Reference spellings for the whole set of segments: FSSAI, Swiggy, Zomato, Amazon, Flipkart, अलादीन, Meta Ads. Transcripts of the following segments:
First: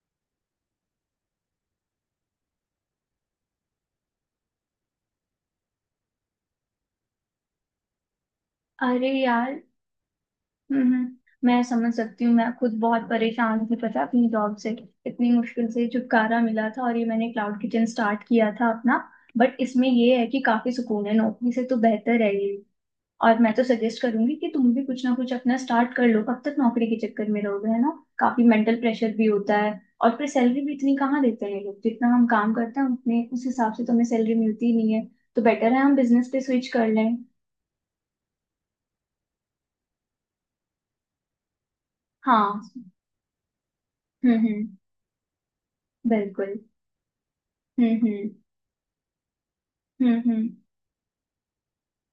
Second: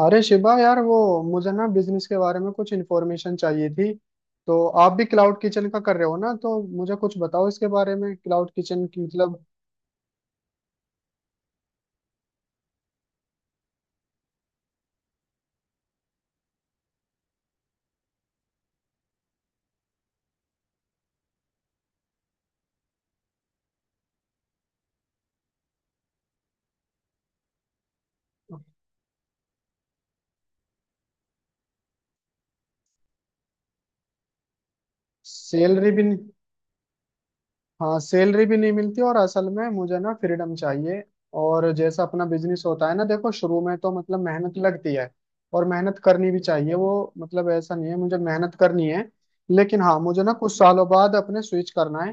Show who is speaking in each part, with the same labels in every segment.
Speaker 1: अरे शिवा यार, वो मुझे ना बिजनेस के बारे में कुछ इन्फॉर्मेशन चाहिए थी। तो आप भी क्लाउड किचन का कर रहे हो ना, तो मुझे कुछ बताओ इसके बारे में, क्लाउड किचन की
Speaker 2: अरे
Speaker 1: मतलब।
Speaker 2: यार। हम्म। मैं समझ सकती हूँ। मैं खुद बहुत परेशान थी, पता है, अपनी जॉब से। इतनी मुश्किल से छुटकारा मिला था और ये मैंने क्लाउड किचन स्टार्ट किया था अपना। बट इसमें ये है कि काफी सुकून है, नौकरी से तो बेहतर है ये। और मैं तो सजेस्ट करूंगी कि तुम भी कुछ ना कुछ अपना स्टार्ट कर लो। कब तक नौकरी के चक्कर में रहोगे, है ना। काफी मेंटल प्रेशर भी होता है। और फिर सैलरी भी इतनी कहाँ देते हैं ये लोग, जितना हम काम करते हैं उतने उस हिसाब से तो हमें सैलरी मिलती ही नहीं है। तो बेटर है
Speaker 1: सैलरी
Speaker 2: हम
Speaker 1: भी नहीं।
Speaker 2: बिजनेस पे स्विच कर लें।
Speaker 1: हाँ, सैलरी भी नहीं मिलती, और असल में मुझे ना फ्रीडम चाहिए। और जैसा अपना
Speaker 2: हाँ।
Speaker 1: बिजनेस होता है ना, देखो शुरू में तो मतलब मेहनत
Speaker 2: हम्म।
Speaker 1: लगती है। और मेहनत करनी भी
Speaker 2: बिल्कुल।
Speaker 1: चाहिए, वो मतलब ऐसा नहीं
Speaker 2: हम्म।
Speaker 1: है, मुझे मेहनत करनी है। लेकिन हाँ,
Speaker 2: हम्म।
Speaker 1: मुझे ना कुछ सालों बाद अपने स्विच करना है।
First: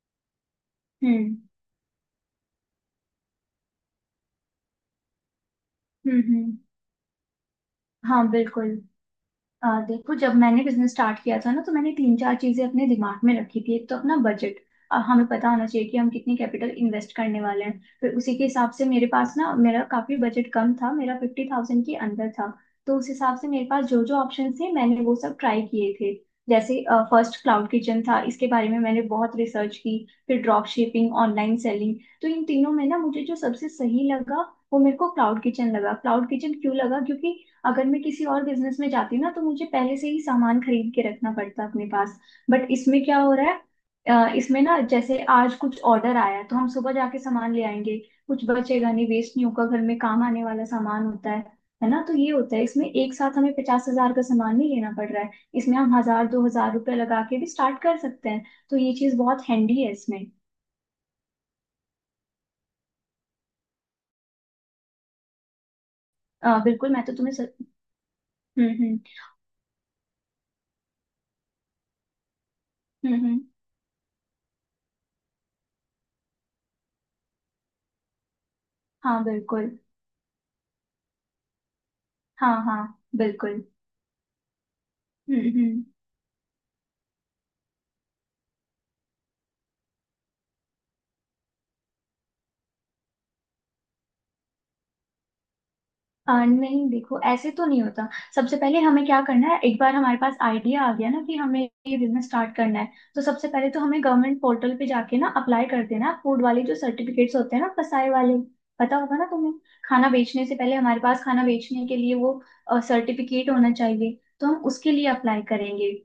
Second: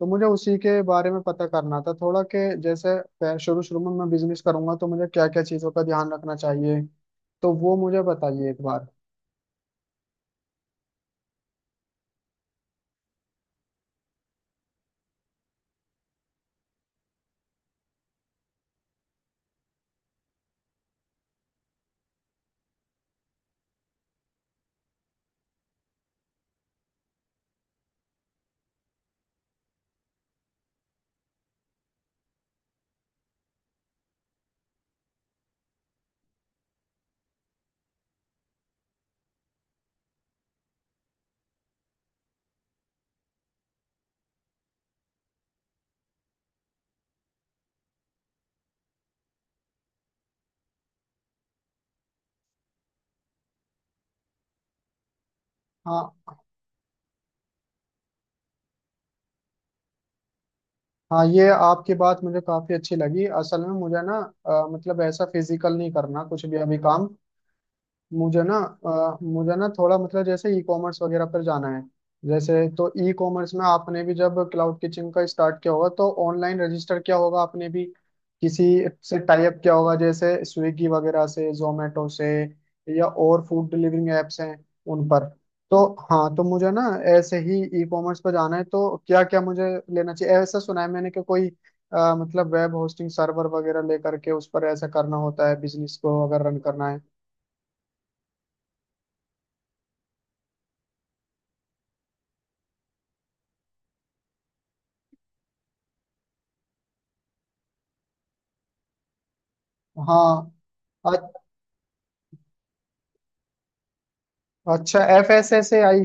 Speaker 1: तो मुझे उसी के बारे में
Speaker 2: हम्म,
Speaker 1: पता करना था थोड़ा, कि जैसे शुरू शुरू में मैं बिजनेस करूंगा तो मुझे क्या क्या चीज़ों का ध्यान रखना
Speaker 2: हम्म।
Speaker 1: चाहिए। तो वो मुझे
Speaker 2: हाँ
Speaker 1: बताइए एक
Speaker 2: बिल्कुल।
Speaker 1: बार।
Speaker 2: देखो, जब मैंने बिजनेस स्टार्ट किया था ना तो मैंने तीन चार चीजें अपने दिमाग में रखी थी, एक तो अपना बजट। हमें पता होना चाहिए कि हम कितनी कैपिटल इन्वेस्ट करने वाले हैं। फिर उसी के हिसाब से, मेरे पास ना, मेरा काफी बजट कम था, मेरा 50,000 के अंदर था। तो उस हिसाब से मेरे पास जो जो ऑप्शन थे मैंने वो सब ट्राई किए थे। जैसे, फर्स्ट क्लाउड किचन था, इसके बारे में मैंने बहुत रिसर्च की। फिर ड्रॉप शिपिंग, ऑनलाइन सेलिंग। तो इन तीनों में ना, मुझे जो सबसे सही लगा वो मेरे को क्लाउड किचन लगा। क्लाउड किचन क्यों लगा, क्योंकि अगर मैं किसी और बिजनेस में जाती ना तो मुझे पहले से ही सामान खरीद के रखना पड़ता अपने पास। बट इसमें क्या हो रहा है, इसमें ना, जैसे आज कुछ ऑर्डर आया है तो हम सुबह जाके सामान ले आएंगे। कुछ बचेगा नहीं, वेस्ट नहीं होगा, घर में काम आने वाला सामान होता है ना। तो ये होता है इसमें, एक साथ हमें 50,000 का सामान नहीं लेना पड़ रहा है। इसमें हम हजार
Speaker 1: हाँ,
Speaker 2: दो हजार रुपये लगा के भी स्टार्ट कर सकते हैं। तो ये चीज बहुत हैंडी है इसमें।
Speaker 1: हाँ, ये आपकी बात मुझे काफी अच्छी लगी। असल में मुझे ना मतलब ऐसा फिजिकल नहीं करना कुछ भी अभी
Speaker 2: बिल्कुल, मैं
Speaker 1: काम।
Speaker 2: तो तुम्हें
Speaker 1: मुझे ना
Speaker 2: हम्म।
Speaker 1: मुझे ना थोड़ा, मतलब जैसे ई कॉमर्स वगैरह पर जाना है। जैसे तो ई
Speaker 2: हम्म।
Speaker 1: कॉमर्स में आपने भी जब क्लाउड किचन का स्टार्ट किया होगा, तो ऑनलाइन रजिस्टर किया होगा आपने भी, किसी से
Speaker 2: हाँ
Speaker 1: टाई अप
Speaker 2: बिल्कुल।
Speaker 1: किया होगा जैसे स्विगी वगैरह से, जोमेटो से,
Speaker 2: हाँ हाँ।
Speaker 1: या और
Speaker 2: बिल्कुल।
Speaker 1: फूड डिलीवरिंग एप्स हैं उन पर। तो
Speaker 2: हम्म।
Speaker 1: हाँ, तो मुझे ना ऐसे ही ई कॉमर्स पर जाना है, तो क्या क्या मुझे लेना चाहिए। ऐसा सुना है मैंने कि कोई मतलब वेब होस्टिंग सर्वर वगैरह लेकर के उस पर ऐसा करना होता है बिजनेस को अगर रन करना
Speaker 2: नहीं,
Speaker 1: है।
Speaker 2: देखो ऐसे तो नहीं होता। सबसे पहले हमें क्या करना है, एक बार हमारे पास आइडिया आ गया ना कि हमें ये बिजनेस स्टार्ट करना है, तो सबसे पहले तो हमें गवर्नमेंट पोर्टल पे जाके ना अप्लाई कर देना, फूड वाले जो सर्टिफिकेट्स होते हैं ना, फसाए वाले। पता होगा ना तुम्हें। खाना बेचने
Speaker 1: हाँ।
Speaker 2: से पहले हमारे पास
Speaker 1: अ-
Speaker 2: खाना बेचने के लिए वो सर्टिफिकेट होना चाहिए, तो हम उसके
Speaker 1: अच्छा,
Speaker 2: लिए
Speaker 1: F
Speaker 2: apply
Speaker 1: S S A
Speaker 2: करेंगे।
Speaker 1: आई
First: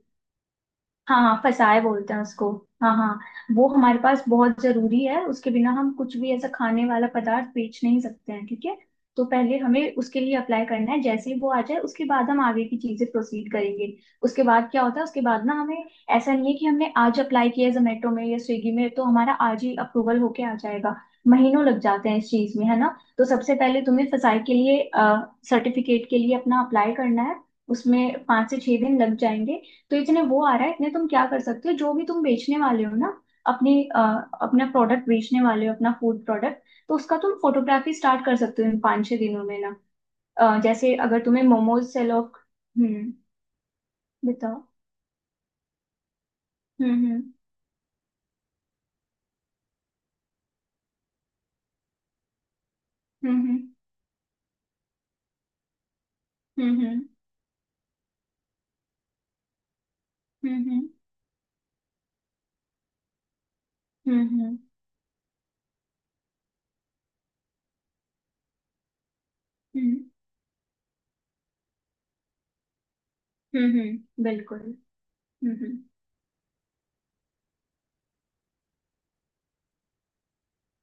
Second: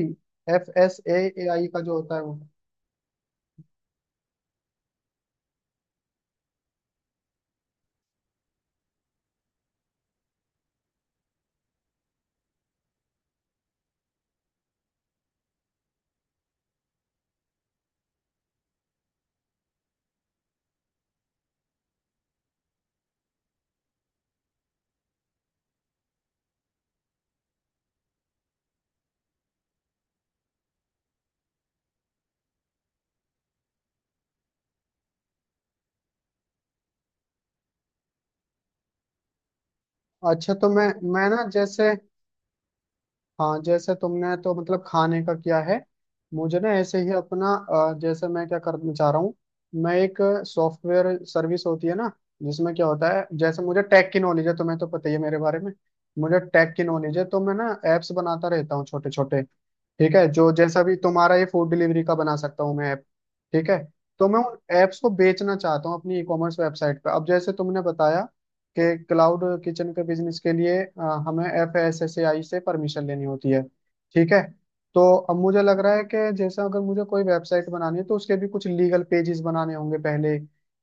Speaker 1: एफ एस
Speaker 2: हाँ हाँ,
Speaker 1: ए आई का
Speaker 2: फसाए
Speaker 1: जो होता
Speaker 2: बोलते हैं
Speaker 1: है वो।
Speaker 2: उसको। हाँ हाँ। वो हमारे पास बहुत जरूरी है, उसके बिना हम कुछ भी ऐसा खाने वाला पदार्थ बेच नहीं सकते हैं, ठीक है। तो पहले हमें उसके लिए अप्लाई करना है, जैसे ही वो आ जाए उसके बाद हम आगे की चीजें प्रोसीड करेंगे। उसके बाद क्या होता है, उसके बाद ना हमें, ऐसा नहीं है कि हमने आज अप्लाई किया जोमेटो में या स्विगी में तो हमारा आज ही अप्रूवल होके आ जाएगा। महीनों लग जाते हैं इस चीज में, है ना। तो सबसे पहले तुम्हें फसाई के लिए, सर्टिफिकेट के लिए अपना अप्लाई करना है। उसमें 5 से 6 दिन लग जाएंगे। तो इतने वो आ रहा है, इतने तुम क्या कर सकते हो, जो भी तुम बेचने वाले हो ना, अपनी अ, अपना प्रोडक्ट बेचने वाले हो, अपना फूड प्रोडक्ट। तो उसका तुम फोटोग्राफी स्टार्ट कर सकते हो इन 5 6 दिनों में ना।
Speaker 1: अच्छा तो मैं
Speaker 2: जैसे अगर
Speaker 1: मैं
Speaker 2: तुम्हें
Speaker 1: ना
Speaker 2: मोमोज
Speaker 1: जैसे,
Speaker 2: से लोग। हम्म।
Speaker 1: हाँ जैसे तुमने तो
Speaker 2: बताओ।
Speaker 1: मतलब खाने का किया है, मुझे ना ऐसे ही
Speaker 2: हम्म
Speaker 1: अपना, जैसे मैं क्या करना चाह रहा हूँ। मैं एक सॉफ्टवेयर सर्विस होती है ना, जिसमें क्या होता है,
Speaker 2: हम्म।
Speaker 1: जैसे मुझे टेक की नॉलेज है, तुम्हें तो पता ही है मेरे बारे में। मुझे टेक की
Speaker 2: हम्म।
Speaker 1: नॉलेज है, तो मैं ना एप्स बनाता रहता हूँ छोटे छोटे। ठीक है, जो
Speaker 2: हम्म।
Speaker 1: जैसा भी तुम्हारा ये फूड डिलीवरी का बना सकता हूँ मैं ऐप। ठीक है।
Speaker 2: हम्म।
Speaker 1: तो मैं उन ऐप्स को बेचना चाहता हूँ अपनी ई कॉमर्स वेबसाइट पर। अब जैसे तुमने बताया के क्लाउड किचन
Speaker 2: हम्म,
Speaker 1: के बिजनेस के लिए हमें FSSAI से परमिशन लेनी होती है। ठीक है।
Speaker 2: बिल्कुल।
Speaker 1: तो अब मुझे
Speaker 2: हम्म।
Speaker 1: लग रहा है कि जैसा अगर मुझे कोई वेबसाइट बनानी है, तो उसके भी कुछ लीगल पेजेस बनाने होंगे पहले।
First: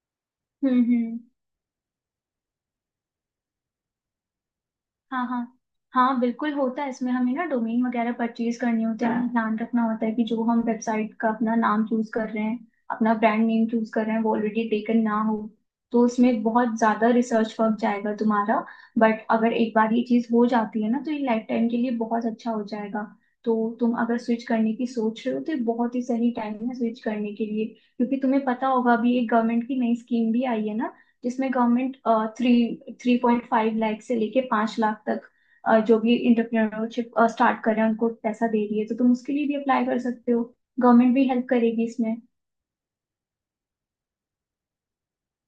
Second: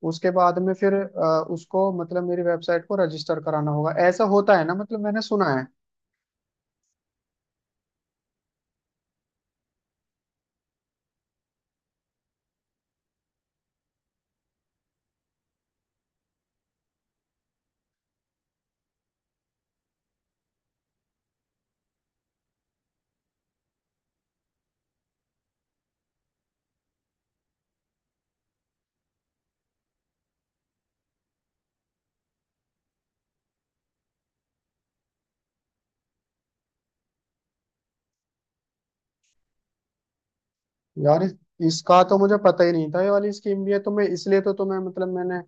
Speaker 1: उसके बाद में फिर
Speaker 2: हम्म।
Speaker 1: उसको, मतलब मेरी वेबसाइट को, रजिस्टर कराना होगा। ऐसा होता है ना? मतलब मैंने
Speaker 2: हाँ हाँ।
Speaker 1: सुना है।
Speaker 2: हाँ बिल्कुल होता है। इसमें हमें ना डोमेन वगैरह परचेज करने होते हैं। हमें ध्यान रखना होता है कि जो हम वेबसाइट का अपना नाम चूज कर रहे हैं, अपना ब्रांड नेम चूज कर रहे हैं, वो ऑलरेडी टेकन ना हो। तो उसमें बहुत ज्यादा रिसर्च वर्क जाएगा तुम्हारा। बट अगर एक बार ये चीज हो जाती है ना, तो ये लाइफ टाइम के लिए बहुत अच्छा हो जाएगा। तो तुम अगर स्विच करने की सोच रहे हो, तो ये बहुत ही सही टाइम है स्विच करने के लिए। क्योंकि तुम्हें पता होगा अभी एक गवर्नमेंट की नई स्कीम भी आई है ना। जिसमें गवर्नमेंट थ्री 3.5 लाख से लेके 5 लाख तक, जो भी इंटरप्रेन्योरशिप स्टार्ट कर रहे हैं उनको पैसा दे रही है। तो तुम उसके लिए भी अप्लाई कर सकते हो। गवर्नमेंट
Speaker 1: यार,
Speaker 2: भी हेल्प करेगी
Speaker 1: इसका
Speaker 2: इसमें।
Speaker 1: तो मुझे पता ही नहीं था, ये वाली स्कीम भी है। तो मैं इसलिए तो तुम्हें मतलब, मैंने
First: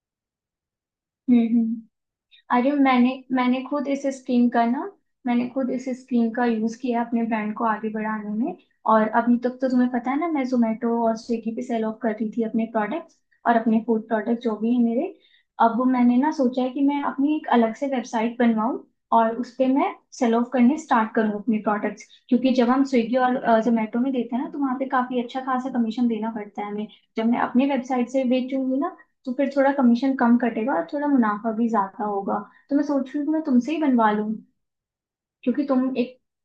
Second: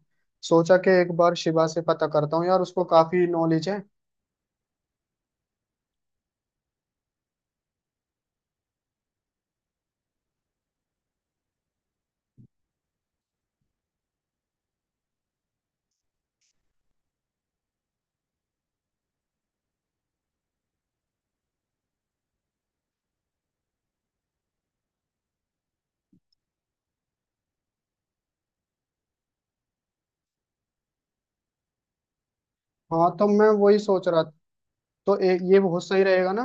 Speaker 1: सोचा कि एक बार शिवा से
Speaker 2: हम्म।
Speaker 1: पता करता हूँ यार,
Speaker 2: अरे,
Speaker 1: उसको
Speaker 2: मैंने
Speaker 1: काफी
Speaker 2: मैंने
Speaker 1: नॉलेज है।
Speaker 2: खुद इस स्कीम का ना मैंने खुद इस स्कीम का यूज किया अपने ब्रांड को आगे बढ़ाने में। और अभी तक तो तुम्हें पता है ना, मैं जोमेटो और स्विगी पे सेल ऑफ कर रही थी अपने प्रोडक्ट्स, और अपने फूड प्रोडक्ट जो भी है मेरे। अब मैंने ना सोचा है कि मैं अपनी एक अलग से वेबसाइट बनवाऊं और उस पे मैं सेल ऑफ करने स्टार्ट करूं अपने प्रोडक्ट्स, क्योंकि जब हम स्विगी और जोमेटो में देते हैं ना तो वहाँ पे काफी अच्छा खासा कमीशन देना पड़ता है हमें। जब मैं अपनी वेबसाइट से बेचूंगी ना, तो फिर थोड़ा कमीशन कम कटेगा और थोड़ा मुनाफा भी ज्यादा होगा। तो मैं सोच
Speaker 1: हाँ,
Speaker 2: रही हूँ
Speaker 1: तो
Speaker 2: कि मैं
Speaker 1: मैं
Speaker 2: तुमसे
Speaker 1: वही
Speaker 2: ही
Speaker 1: सोच
Speaker 2: बनवा
Speaker 1: रहा था,
Speaker 2: लूँ,
Speaker 1: तो ये
Speaker 2: क्योंकि तुम
Speaker 1: बहुत सही
Speaker 2: एक।
Speaker 1: रहेगा ना।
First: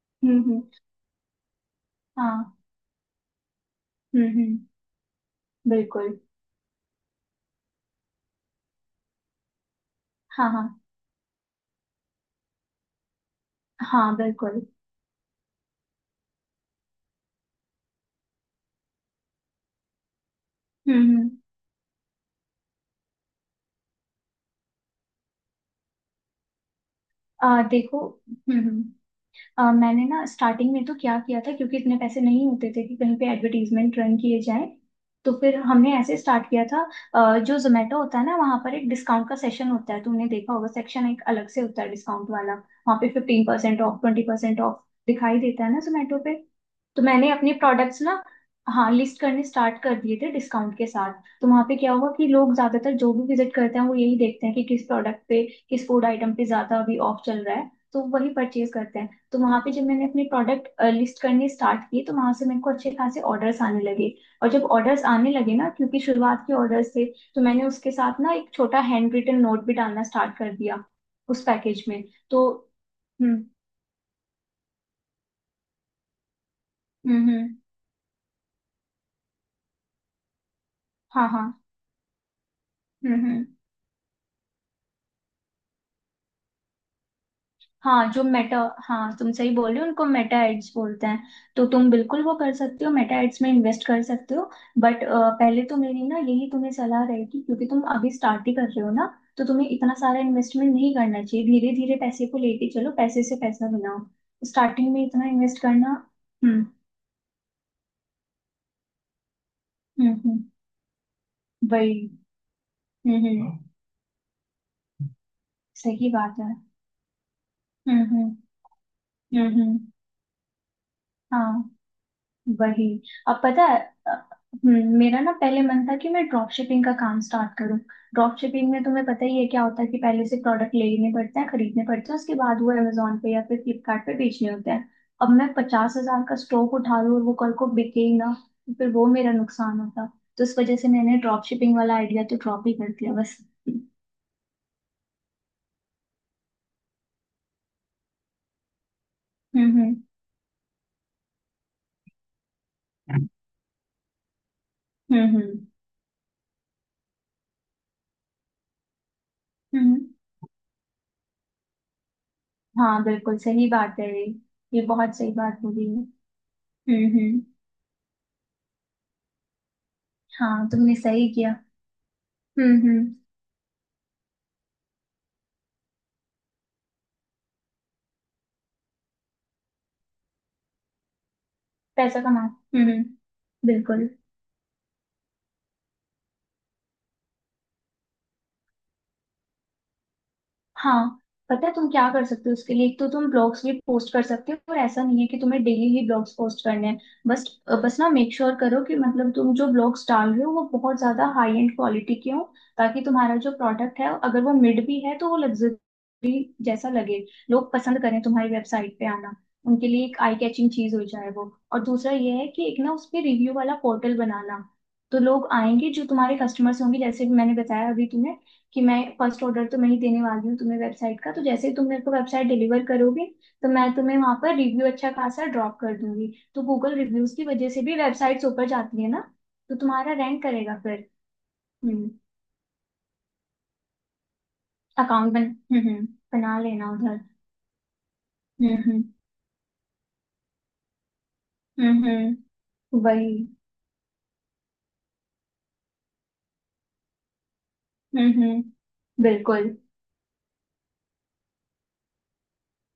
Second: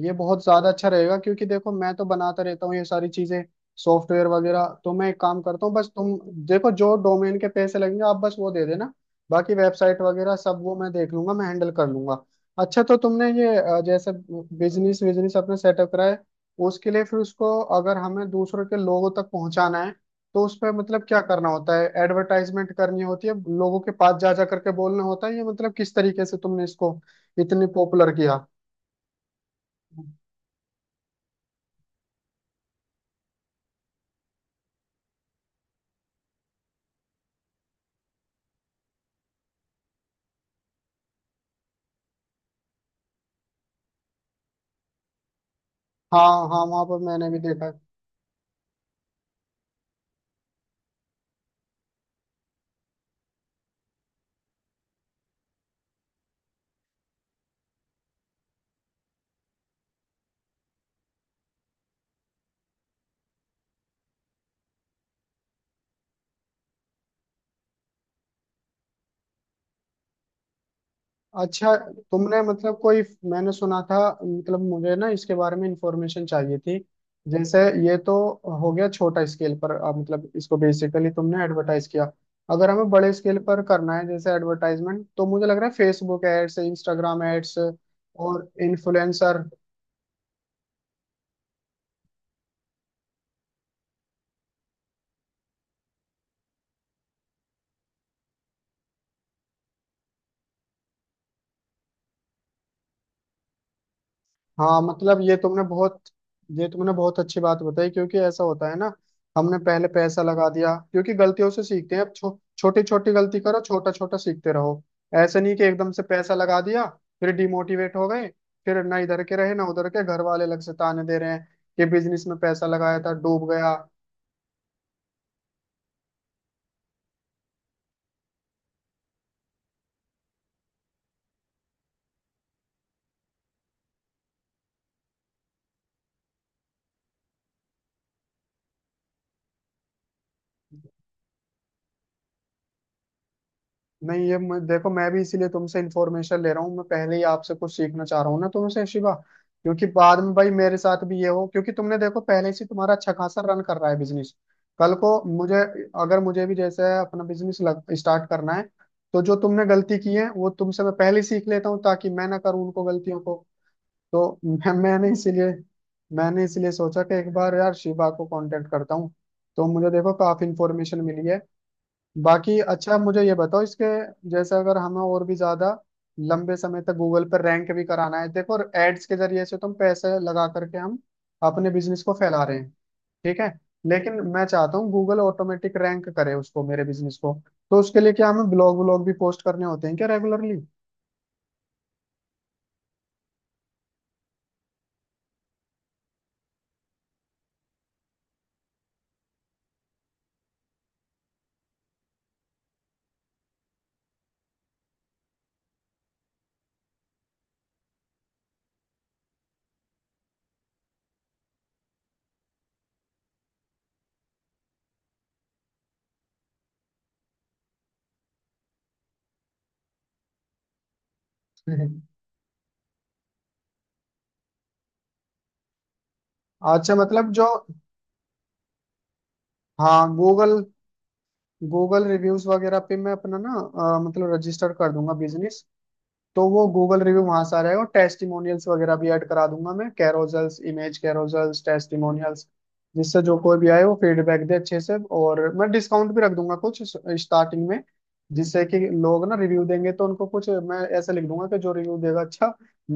Speaker 1: ये बहुत
Speaker 2: हम्म।
Speaker 1: ज्यादा अच्छा रहेगा, क्योंकि देखो मैं तो बनाता
Speaker 2: हाँ।
Speaker 1: रहता हूँ ये सारी चीजें, सॉफ्टवेयर
Speaker 2: हम्म।
Speaker 1: वगैरह। तो मैं एक काम करता हूँ, बस तुम
Speaker 2: बिल्कुल।
Speaker 1: देखो जो डोमेन के पैसे लगेंगे आप बस वो दे देना, बाकी वेबसाइट वगैरह
Speaker 2: हाँ
Speaker 1: सब
Speaker 2: हाँ।
Speaker 1: वो मैं देख लूंगा, मैं हैंडल कर लूंगा। अच्छा, तो तुमने ये जैसे
Speaker 2: हाँ बिल्कुल।
Speaker 1: बिजनेस बिजनेस अपने सेटअप करा है, उसके लिए फिर उसको, अगर हमें दूसरों के लोगों तक पहुंचाना है, तो उस पर मतलब क्या
Speaker 2: हम्म।
Speaker 1: करना होता है? एडवर्टाइजमेंट करनी होती है, लोगों के पास जा जा करके बोलना होता है ये, मतलब किस तरीके से तुमने इसको
Speaker 2: आ
Speaker 1: इतने
Speaker 2: देखो।
Speaker 1: पॉपुलर किया।
Speaker 2: हम्म। मैंने ना स्टार्टिंग में तो क्या किया था, क्योंकि इतने पैसे नहीं होते थे कि कहीं पे एडवर्टीजमेंट रन किए जाएं, तो फिर हमने ऐसे स्टार्ट किया था। जो जोमेटो होता है ना, वहाँ पर एक डिस्काउंट का सेशन होता है, तुमने देखा होगा, सेक्शन एक अलग से होता है डिस्काउंट वाला, वहाँ पे 15% ऑफ, 20% ऑफ दिखाई देता है ना जोमेटो
Speaker 1: हाँ,
Speaker 2: पे।
Speaker 1: हाँ, वहां पर
Speaker 2: तो
Speaker 1: मैंने
Speaker 2: मैंने
Speaker 1: भी
Speaker 2: अपने
Speaker 1: देखा है।
Speaker 2: प्रोडक्ट्स ना, हाँ, लिस्ट करने स्टार्ट कर दिए थे डिस्काउंट के साथ। तो वहाँ पे क्या हुआ कि लोग ज्यादातर जो भी विजिट करते हैं वो यही देखते हैं कि किस प्रोडक्ट पे, किस फूड आइटम पे ज्यादा अभी ऑफ चल रहा है, तो वही परचेज करते हैं। तो वहां पे जब मैंने अपने प्रोडक्ट लिस्ट करनी स्टार्ट की, तो वहां से मेरे को अच्छे खासे ऑर्डर्स आने लगे। और जब ऑर्डर्स आने लगे ना, क्योंकि शुरुआत के ऑर्डर्स थे, तो मैंने उसके साथ ना एक छोटा हैंड रिटन नोट भी डालना स्टार्ट कर दिया उस
Speaker 1: अच्छा,
Speaker 2: पैकेज में।
Speaker 1: तुमने
Speaker 2: तो।
Speaker 1: मतलब कोई,
Speaker 2: हम्म
Speaker 1: मैंने सुना था, मतलब मुझे ना इसके बारे में इंफॉर्मेशन चाहिए थी
Speaker 2: हम्म। हम्म।
Speaker 1: जैसे। ये तो हो गया छोटा स्केल पर, अब मतलब इसको बेसिकली
Speaker 2: हाँ
Speaker 1: तुमने
Speaker 2: हाँ।
Speaker 1: एडवर्टाइज किया। अगर हमें बड़े स्केल
Speaker 2: हम्म।
Speaker 1: पर करना है जैसे एडवर्टाइजमेंट, तो मुझे लग रहा है फेसबुक एड्स, इंस्टाग्राम एड्स
Speaker 2: हाँ जो
Speaker 1: और
Speaker 2: मेटा हाँ तुम
Speaker 1: इन्फ्लुएंसर।
Speaker 2: सही बोल रहे हो, उनको मेटा एड्स बोलते हैं। तो तुम बिल्कुल वो कर सकते हो, मेटा एड्स में इन्वेस्ट कर सकते हो। बट पहले तो मेरी ना यही तुम्हें सलाह रहेगी, क्योंकि तुम अभी स्टार्ट ही कर रहे हो ना, तो तुम्हें इतना सारा इन्वेस्टमेंट नहीं करना चाहिए। धीरे धीरे पैसे को लेके चलो, पैसे से पैसा बनाओ।
Speaker 1: हाँ
Speaker 2: स्टार्टिंग में
Speaker 1: मतलब
Speaker 2: इतना इन्वेस्ट करना। हम्म।
Speaker 1: ये तुमने बहुत अच्छी बात बताई, क्योंकि ऐसा होता है ना। हमने पहले पैसा
Speaker 2: हम्म।
Speaker 1: लगा दिया, क्योंकि गलतियों से सीखते
Speaker 2: वही।
Speaker 1: हैं। अब छोटी छोटी गलती
Speaker 2: हम्म।
Speaker 1: करो, छोटा छोटा सीखते रहो। ऐसे नहीं कि एकदम से
Speaker 2: सही
Speaker 1: पैसा
Speaker 2: बात है।
Speaker 1: लगा दिया, फिर डिमोटिवेट हो गए,
Speaker 2: हम्म।
Speaker 1: फिर ना इधर के रहे ना उधर
Speaker 2: हम्म।
Speaker 1: के, घर वाले अलग से ताने दे रहे हैं
Speaker 2: हाँ।
Speaker 1: कि बिजनेस में पैसा
Speaker 2: वही।
Speaker 1: लगाया था
Speaker 2: अब
Speaker 1: डूब
Speaker 2: पता
Speaker 1: गया।
Speaker 2: है, अ, मेरा ना पहले मन था कि मैं ड्रॉप शिपिंग का काम स्टार्ट करूं। ड्रॉप शिपिंग में तुम्हें पता ही है क्या होता है, कि पहले से प्रोडक्ट लेने पड़ते हैं, खरीदने पड़ते हैं, उसके बाद वो अमेजोन पे या फिर फ्लिपकार्ट पे बेचने होते हैं। अब मैं 50,000 का स्टॉक उठा लूं और वो कल को बिके ही ना, तो फिर वो मेरा नुकसान होता। तो इस वजह से मैंने ड्रॉप शिपिंग वाला आइडिया तो ड्रॉप ही कर दिया, बस। हम्म।
Speaker 1: नहीं, देखो मैं भी इसीलिए तुमसे इन्फॉर्मेशन ले रहा हूँ, मैं पहले ही आपसे कुछ सीखना चाह रहा हूँ ना तुमसे शिवा। क्योंकि
Speaker 2: हम्म
Speaker 1: बाद में भाई मेरे साथ भी ये हो, क्योंकि तुमने देखो पहले से तुम्हारा अच्छा खासा रन कर रहा है बिजनेस। कल
Speaker 2: हम्म।
Speaker 1: को मुझे, अगर मुझे भी जैसे अपना बिजनेस लग स्टार्ट करना है, तो जो तुमने गलती
Speaker 2: हम्म।
Speaker 1: की है वो तुमसे मैं पहले ही सीख लेता हूँ ताकि मैं ना करूँ उनको
Speaker 2: हाँ
Speaker 1: गलतियों को।
Speaker 2: बिल्कुल, सही बात है ये।
Speaker 1: तो मैं,
Speaker 2: ये
Speaker 1: मैंने
Speaker 2: बहुत सही
Speaker 1: इसीलिए
Speaker 2: बात बोली है।
Speaker 1: मैंने इसलिए सोचा कि एक
Speaker 2: हम्म।
Speaker 1: बार यार शिवा को कांटेक्ट करता हूँ। तो मुझे देखो काफी
Speaker 2: हाँ, तुमने
Speaker 1: इन्फॉर्मेशन मिली
Speaker 2: सही
Speaker 1: है।
Speaker 2: किया।
Speaker 1: बाकी अच्छा,
Speaker 2: हम्म।
Speaker 1: मुझे ये बताओ इसके, जैसे अगर हमें और भी ज्यादा लंबे समय तक गूगल पर रैंक भी कराना है, देखो एड्स के जरिए से तुम पैसे लगा करके हम अपने बिजनेस को
Speaker 2: पैसा
Speaker 1: फैला
Speaker 2: कमाओ।
Speaker 1: रहे हैं ठीक है।
Speaker 2: बिल्कुल।
Speaker 1: लेकिन मैं चाहता हूँ गूगल ऑटोमेटिक रैंक करे उसको, मेरे बिजनेस को। तो उसके लिए क्या हमें ब्लॉग व्लॉग भी पोस्ट करने होते हैं क्या रेगुलरली?
Speaker 2: हाँ, पता है तुम क्या कर सकते हो उसके लिए। एक तो तुम ब्लॉग्स भी पोस्ट कर सकते हो, और ऐसा नहीं है कि तुम्हें डेली ही ब्लॉग्स पोस्ट करने हैं। बस, बस ना मेक श्योर करो कि मतलब तुम जो ब्लॉग्स डाल रहे हो वो बहुत ज्यादा हाई एंड क्वालिटी के हो। ताकि तुम्हारा जो प्रोडक्ट है, अगर वो मिड भी है, तो वो लग्जरी जैसा लगे। लोग पसंद करें तुम्हारी वेबसाइट पे आना। उनके लिए एक आई कैचिंग चीज हो जाए वो। और दूसरा ये है कि एक ना उस पे रिव्यू वाला पोर्टल बनाना। तो लोग आएंगे जो तुम्हारे कस्टमर्स होंगे, जैसे कि मैंने बताया अभी तुम्हें कि मैं फर्स्ट ऑर्डर तो मैं ही देने वाली हूँ तुम्हें वेबसाइट का, तो जैसे ही तुम मेरे को वेबसाइट डिलीवर करोगे, तो मैं तुम्हें वहां पर रिव्यू अच्छा खासा ड्रॉप कर दूंगी। तो
Speaker 1: अच्छा
Speaker 2: गूगल
Speaker 1: मतलब
Speaker 2: रिव्यूज की
Speaker 1: जो,
Speaker 2: वजह से भी वेबसाइट्स ऊपर जाती है ना, तो तुम्हारा
Speaker 1: हाँ
Speaker 2: रैंक
Speaker 1: गूगल
Speaker 2: करेगा फिर।
Speaker 1: गूगल
Speaker 2: हम्म।
Speaker 1: रिव्यूज वगैरह पे मैं अपना ना मतलब रजिस्टर कर दूंगा
Speaker 2: अकाउंट बन
Speaker 1: बिजनेस। तो
Speaker 2: बना
Speaker 1: वो
Speaker 2: लेना
Speaker 1: गूगल
Speaker 2: उधर।
Speaker 1: रिव्यू वहां से आ जाएगा, और टेस्टिमोनियल्स वगैरह
Speaker 2: हम्म।
Speaker 1: भी ऐड करा दूंगा मैं, कैरोजल्स, इमेज कैरोजल्स,
Speaker 2: हम्म
Speaker 1: टेस्टिमोनियल्स,
Speaker 2: हम्म,
Speaker 1: जिससे
Speaker 2: वही।
Speaker 1: जो कोई भी आए वो फीडबैक दे अच्छे से। और मैं डिस्काउंट भी रख दूंगा कुछ स्टार्टिंग में,
Speaker 2: हम्म।
Speaker 1: जिससे कि लोग ना रिव्यू
Speaker 2: बिल्कुल।
Speaker 1: देंगे तो उनको कुछ मैं ऐसा लिख दूंगा कि जो रिव्यू देगा अच्छा,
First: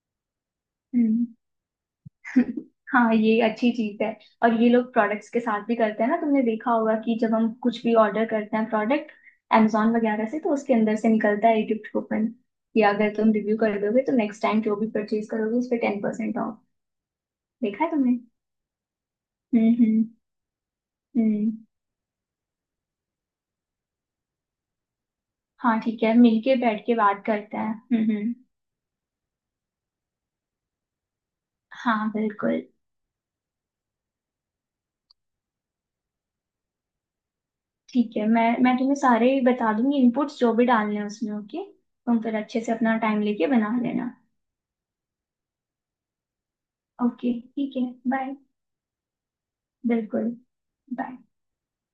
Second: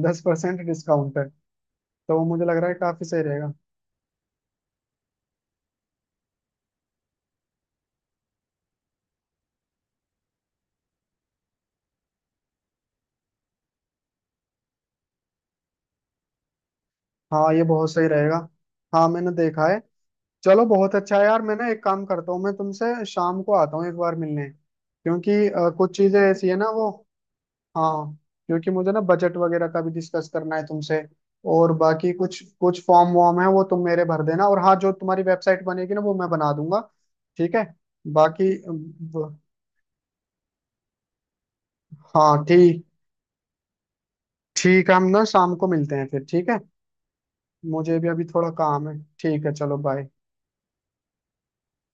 Speaker 1: 10% डिस्काउंट
Speaker 2: हम्म।
Speaker 1: है। तो वो मुझे लग रहा है काफी
Speaker 2: हाँ,
Speaker 1: सही
Speaker 2: ये
Speaker 1: रहेगा।
Speaker 2: अच्छी चीज है। और ये लोग प्रोडक्ट्स के साथ भी करते हैं ना, तुमने देखा होगा कि जब हम कुछ भी ऑर्डर करते हैं प्रोडक्ट, amazon वगैरह से, तो उसके अंदर से निकलता है एक गिफ्ट कूपन कि अगर तुम रिव्यू कर दोगे तो नेक्स्ट टाइम जो भी परचेज करोगे उस पर 10% ऑफ।
Speaker 1: हाँ ये
Speaker 2: देखा
Speaker 1: बहुत
Speaker 2: है
Speaker 1: सही
Speaker 2: तुमने।
Speaker 1: रहेगा। हाँ, मैंने देखा है।
Speaker 2: हम्म।
Speaker 1: चलो, बहुत अच्छा है यार। मैं
Speaker 2: हम्म।
Speaker 1: ना एक काम करता हूँ, मैं तुमसे शाम को आता हूँ एक बार मिलने, क्योंकि
Speaker 2: हाँ
Speaker 1: कुछ
Speaker 2: ठीक है,
Speaker 1: चीजें ऐसी
Speaker 2: मिलके
Speaker 1: है ना
Speaker 2: बैठ
Speaker 1: वो।
Speaker 2: के बात करते हैं।
Speaker 1: हाँ,
Speaker 2: हम्म।
Speaker 1: क्योंकि मुझे ना बजट वगैरह का भी डिस्कस करना है तुमसे, और
Speaker 2: हाँ
Speaker 1: बाकी कुछ
Speaker 2: बिल्कुल।
Speaker 1: कुछ फॉर्म वॉर्म है वो तुम मेरे भर देना। और हाँ, जो तुम्हारी वेबसाइट बनेगी ना, वो मैं बना दूंगा। ठीक है।
Speaker 2: ठीक है, मैं
Speaker 1: बाकी
Speaker 2: मैं तुम्हें सारे बता दूंगी इनपुट्स जो भी डालने हैं उसमें, ओके। तुम फिर
Speaker 1: हाँ
Speaker 2: अच्छे से
Speaker 1: ठीक।
Speaker 2: अपना टाइम लेके बना लेना।
Speaker 1: ठीक है, हम ना शाम को मिलते हैं फिर। ठीक है,
Speaker 2: ओके, ठीक है।
Speaker 1: मुझे भी अभी
Speaker 2: बाय।
Speaker 1: थोड़ा काम है। ठीक है, चलो बाय।
Speaker 2: बिल्कुल। बाय।